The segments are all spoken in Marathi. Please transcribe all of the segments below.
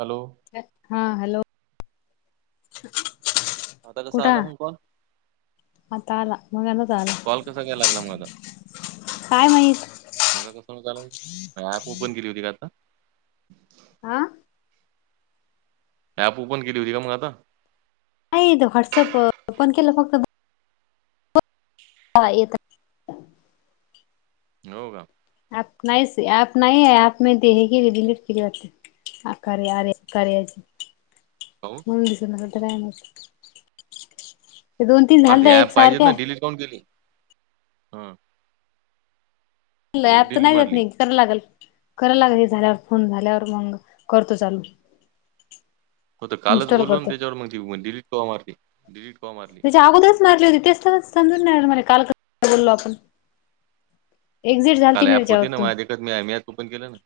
हॅलो हा हॅलो [unintelligible] आता कसं आला मगक आता आला मग नाच आला कॉल कसा काय लागला मग आता काय माहित मगा कसं हो लं ऍप ओपन केली होती का आता हा [unintelligible] ॲप ओपन केली होती का मग आता [unintelligible] नाही तो व्हॉट्सअप ओपन केलं फक्त हा येत [unintelligible] हो का [unintelligible] आप नाही नाही आहे म दे क रिडिलेट केली वा ह करे अरे करेच हो [inaudible] दो दिस दोन तीन ांध्या एक सारख्या कोण केली हम [unintelligible] [unintelligible] आ नाही जात मारली नाही करायला लागल कराय लाग झाल्यावर फोन झाल्यावर मग करतो चालू हो तर कालच इन्स्टॉल बोललो ना करतो त्याच्यावर मग त डलीट कवा मारली डिलीट कवा मारली अगोदच मारली होती तेचतानाच समजून नाही म काल बोललो आपण एक्झिट झालती काल मी ऍप होती ना त्याच्यावरतून माझच मी मयात ओपन केलं ना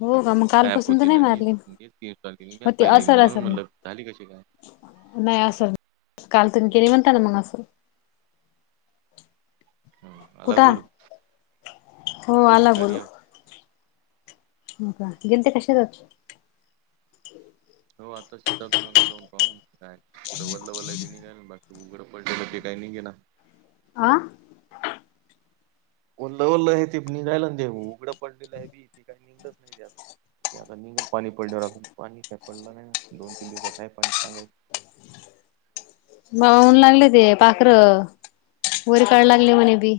हो मग का कालपासून तर पोती नाही ना मी मारली मी तीन तार केली मीच होते पाहिली असल म्हणून असल मटलं मग झाली कशी काय [unintelligible] [unintelligible] नाही असल काल तुम केली म्हणता ना मग असल [unintelligible] हम् अलग कुठं बोलू [unintelligible] हो आला घरी बोलू येऊ का गेल ते कशा जात हो आता शेतातून आलू जाऊन पाहून काय कुठे वल्ल वल्लाय त निघल बाकी उघडं पडलेलं ते काही नाही घे ना [unintelligible] आं [unintelligible] ओलं ओल्लं हे ते निघायला ते उघडं पडलेलं आहे बी ते काही निघलंच नाही तेजून क आता निघल पाणी पडल्यावरून पाणी काय पडलं नाही दोन तीन दिवसात आहे पाणी सांगाय बन लागले ते पाखर वोरी काढ लागली म्हणे बी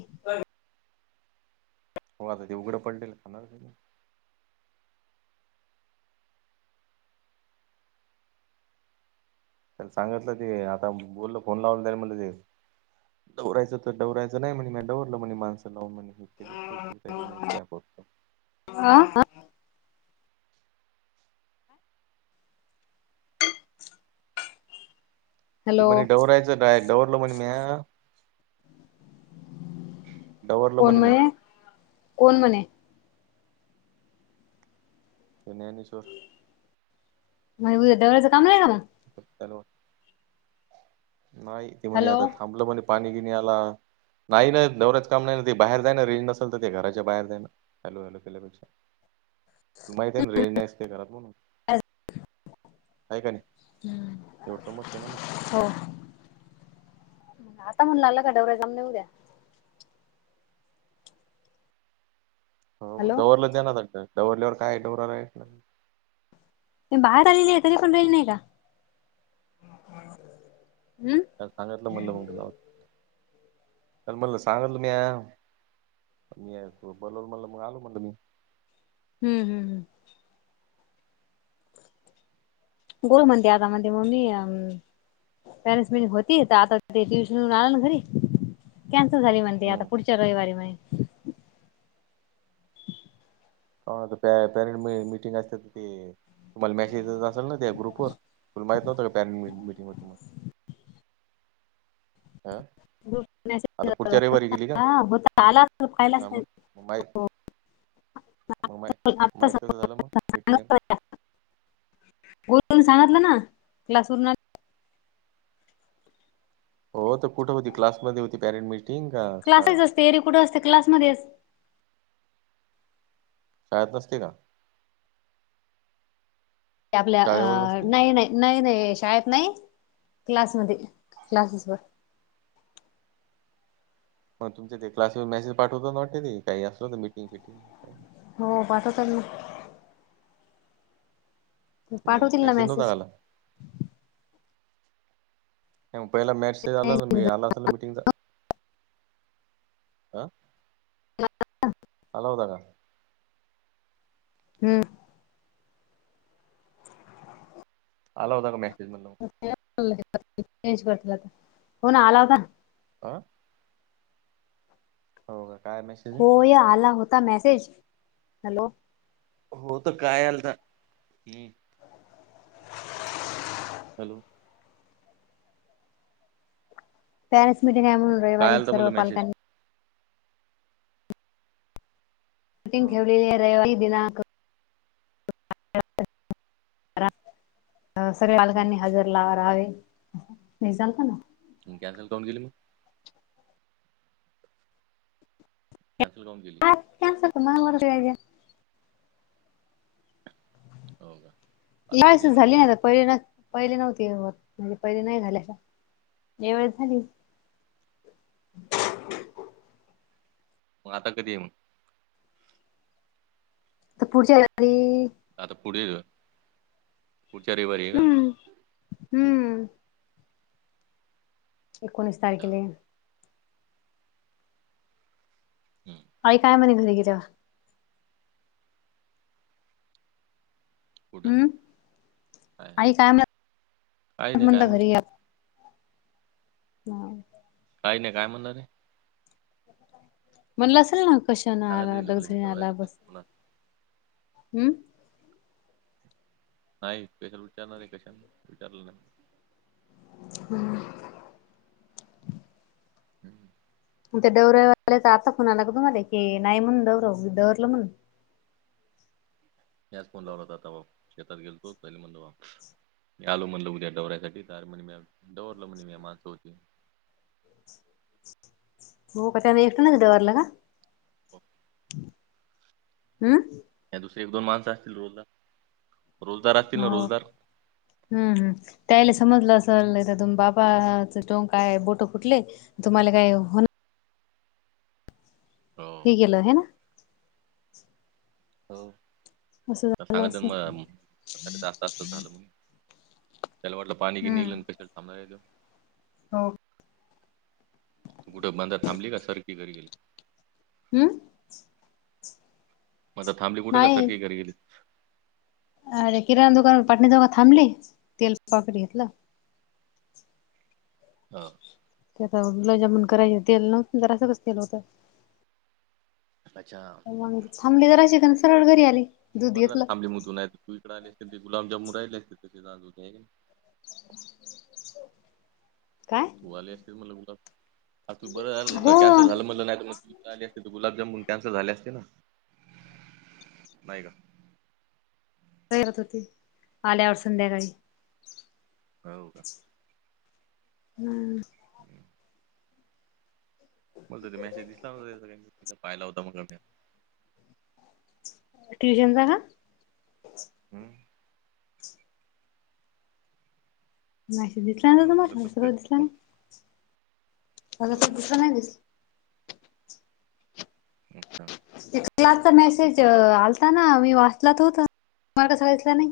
हो आता ते उघडं पडलेल खाणार त्या सांगितलं ते आता बोलल फोन लावला त म्हलं ते डवायचं तर दडवायचं नाही म्हणे मी डवरलं म्ह म माणसं लावून म्ह त म कि पडतो हा हा ते हॅलो म्हणे डवरायचं काय दवरल म्हणे मी कोण म्हणे कोण म्हणे ण्याने सर मग दव्यां काम नाहीय का मग नाही ते म्हणे हॅलो आता थांबलं म्हणे पाणी गिणी आला नाही नाही नवऱच काम नाही ते बाहेर जायं रिंज नसेल तर ते घराच्या बाहेर जायं चालूल केल्यापेक्षा तु माहीित रेंज नाहीस का करात म्हणून काय काय नाही हम्म एवढं समजते ना मग हो आता म्हण लागला का डवऱ्या जाम न येऊ द्या हो मग हॅलो दौलं दे नागत दववरल्यावर काय दराला आहे ना बाहेर आलेली आहे तरी पण राहील नाही का हम्म सांगितलं म्हटलं म त च म्हणल सांगाल तुम्ही या मी बोलव म्हणल मग आलो म्हण तु म्ही हम् हम् हम गुर मंदि आ मंद मम्मी अ पेरेंट्स मिटिंग होती तर आता ते ट्युशनन आलं ना घरी कॅन्सल झाली म्हणते आता हम्म. पुढच्या रविवारी म हो पॅरेंट मिीटिंग असते तर ते तुम्हाला मेसेज असेल ना त्या ग्रुपवर तुला माही नव्हं का पॅरेंट मिटिंगवरती मग हा ग्रुप मेसेज आता पुढच्या रविवारी गेली का हा होता आला असेल ह पाहिलाच मग नाही माय मग मा माहित झालं मग मीटिंग गर सांगतलं ना क्लासवर हो तर कुठे होती्समध्ये हो पॅरेंट मिट ट का शाळेत क्लासेच असते ए ररी कुठं असते क्लासमध्येच शाळत नसते का आपल्या शाळेवर नसते नाही नाही नाही नाही शाळेत नाही क्लासमध्ये क्लासेस वर मग तुमच्या ते क्लासवर मेसेज पाठवतो नटते ते काही असलं हो तर मीटिंग फिटिंग का हो पाच त्यांना मग पाठवतील ना पैसे मेसेज नव्हताकाला ग पहिला मॅच झाला हम्म आला असल मिीटिंगचा आा म हल हो द का हम्म आला होदा मॅसेज म्ह मण चेंज करतील आता हो ना आला होता आं हो काय म- होय आला होता मेसेज. हॅलो. हो तर काय आलता, हम्म. हॅलो. पॅरेंस मिटंग आहे म्हणून काय रविवारी आलता म्हणलं मेसेज सर्वलांनी मिटींग हा ठेवलेली आहे रविवारी दिनांक सर्व बालकांनी हम्म हजर लाव रहावे येसाल का मग? कॅनसल काऊन केली मग? कॅनसल काऊन केली? आता त्यांच मला माहिती आहे का. हाव का. आता कधी आहे मेसेज म्हण झालीन पहिल्यान. पहिले नव्हती होत म्हणजे पहिले नाही झाल्या का यावेळेेस झाली. मग आता कधी हाय मग? आता पुढच्या [unintelligible] आता पुढे पुढच्या रविवारी आहे का? हम्म हम्म. एकोणीस अच्छा तारखिले. हम्म. आई काय म्हने घरी गेल्यावर? कुठं हम्म, आई काय म्हण काही नाही काय म्हटलं म्हण घरी हा. काही नाही काय म्हणणार हाय. म्हणलं असेल ना कशान सांगत आला, येईल मला लगझरी आला, घबरायचं नाही बस पुन्हा हम्म. नाही विचा विचारणार आहे कशाला विचारलं नाही. हम्म. हम्म. ते दौऱ्यावाल्याच आता फोन आला का तुम्हाले की नाही म्हणलं दौव दौरलं म्हणुन. म्याच फोनवर लावला होता तवा शेतात गेल तो पहिली म्हणल मी आलो म्हणलं उद्या दौऱ्यासाठी तर म्हण म दडवरलं म्हणे म्या माणसं होती. हो का त्यांन एकट्यान डववरला का? हो. हम्म. या दुसरे एक, दोन माणसं असतील रोजदार, रोजदार असतील ना हो रोजदार. हम्म, हम्म, त्यायले समजलं असल तुम बाबाच टोंकय बोट फुटले. तुम्हाला काय होन - हो. हे गेलं है ना. हो असं तर झालं सांगात असेल मग त झालं म्हणुन त्याला वाटलं पाणी गिनी हम्म येईल कशाला थांबयला यायले. हो. तू कुठं बंदा थांबली का सरखी घरी गेली? हम्म. मधात थांबली कुठे का नाही सरकी घरी गेली? अरे किराणा दुकानवर पाटनी जवळ थांबली तेलच पॉकेट घेतलं. हा. ते आता गुलाबजामुन करायचं तेल न्हवत ना जरा सखच तेल होतं. अच्छा. मग थांबली जराशी आणि सरळ घरी आली. दूध बरं झालं घेतलं थब मधून आहेत तू इकडे आले असते ते गुलाबजामुन राहिले [inaudible] असते काय? हो आले असतील मटला बुलार तू बरं झालं हो कॅन्सल झालं म्हटलं नाही मग त ले असते त गुलाबजामन त्यांस झाले असते ना नाही का बाहेरचं होती आल्यावर संध्याकाळी होव का हम्म हम्म. बोल त ते मेसेज दिसला नव्हता पाहिला होता मग ट्यूशनचा हा हम मेसेज दिसला नाही तु म्हणून मा म्हणलं कसं काय दिसला फोन नाही मला हो तर तसं का नाही दिसलं. ठीक क्लासचा मेसेज आलता ना मी वाचलात होत तला कस दिसला नाही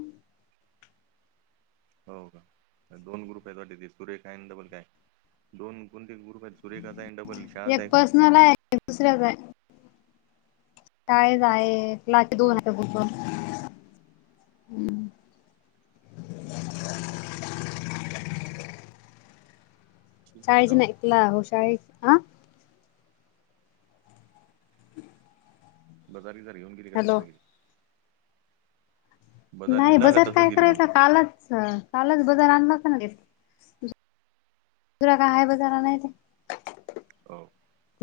हो का दोन ग्रुप आहेत त ते सूर्य काय आणि डबल काय दोन कोणते ग्रुप आहेत सुरेखा आहे आणि डबल शाळाचा एक आहे का पर्सनल आहे एक दुसऱ्याच आहे कायच आहे ला दोन हो ब ठीक आहे शाळेज जाऊ नाही ऐकला हो शाळे ह बाजारी जर येऊन गेली कत हॅलो गेरी नाही नेला का बाजार तसंच काय गेली करायचां म्हणलं कालच कालच बजार आणणारच घ तुरा का आहे बजार आणायचा हो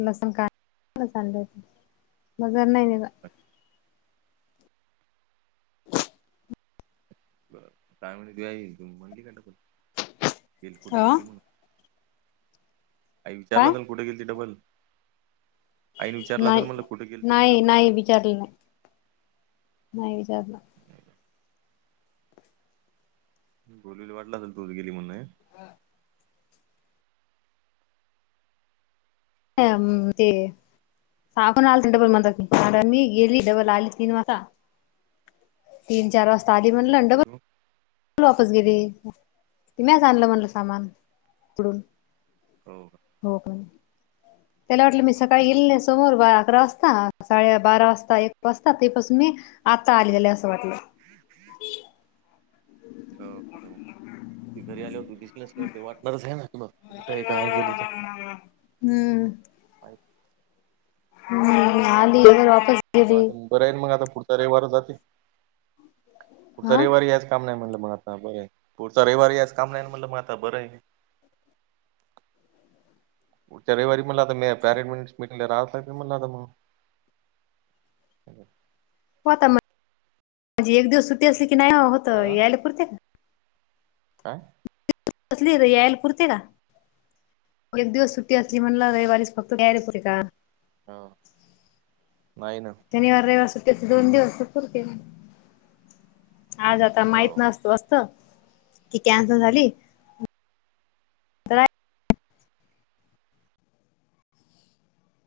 लसण काडच मजर नाही का ब काय म्हण तू म्हणली का टाकण गे कुठे अ गेल त म्हणून का विचारलं तरल काय? कुठे गेल त डबल नाही, नाही, नाही विचारलं नाही, नाही विचारलं बोलली वाटलं असेल तू गेली म्हणून ए हा ते साखून आल डबल म्हण मी गेली डबल आली तीन वाजता तीन, चार वाजता आधली म्हणलं डबल ह वापस गेली म्याच आणलं म्हटलं सामान पुढून हो हो का त्याला वाटलं मी सकाळी गेल नाही समोर बारा अकरा वाजता साडे बारा वाजता एक वाजता तेपासून मी आता आलीत्याला असं वाटलं [inaudible] त घरी आले हो तू दिसनस केवरते वाटणारच आहे ना तुम हम्म हम आलीर वापस ह गेली ते बर आहेल मग आता पुढचा रविवार जाते पुढचा हा रविवारी याच काम नाही म्हटलं मग आता बर आहे पुढचा रविवारी याज काम नाही म्हटलं मग आता बरं आहे पुढच्या रविवारी म पॅरेटट मीटिंग राह मला मग [inaudible] हो आता म्ह एक दिवस सुटी असली की नाही होत अ यायला पुरते काय कसली र यायल पुरते का एक दिवस सुट्टी असली म्हणला रविवारीस फक्त तयारी होे का हा नाही ना शनिवार, रविवार सुट्टी दोन दिवस पुरते आज आता हो माहित नसतो असत की कॅन्सल झाली तर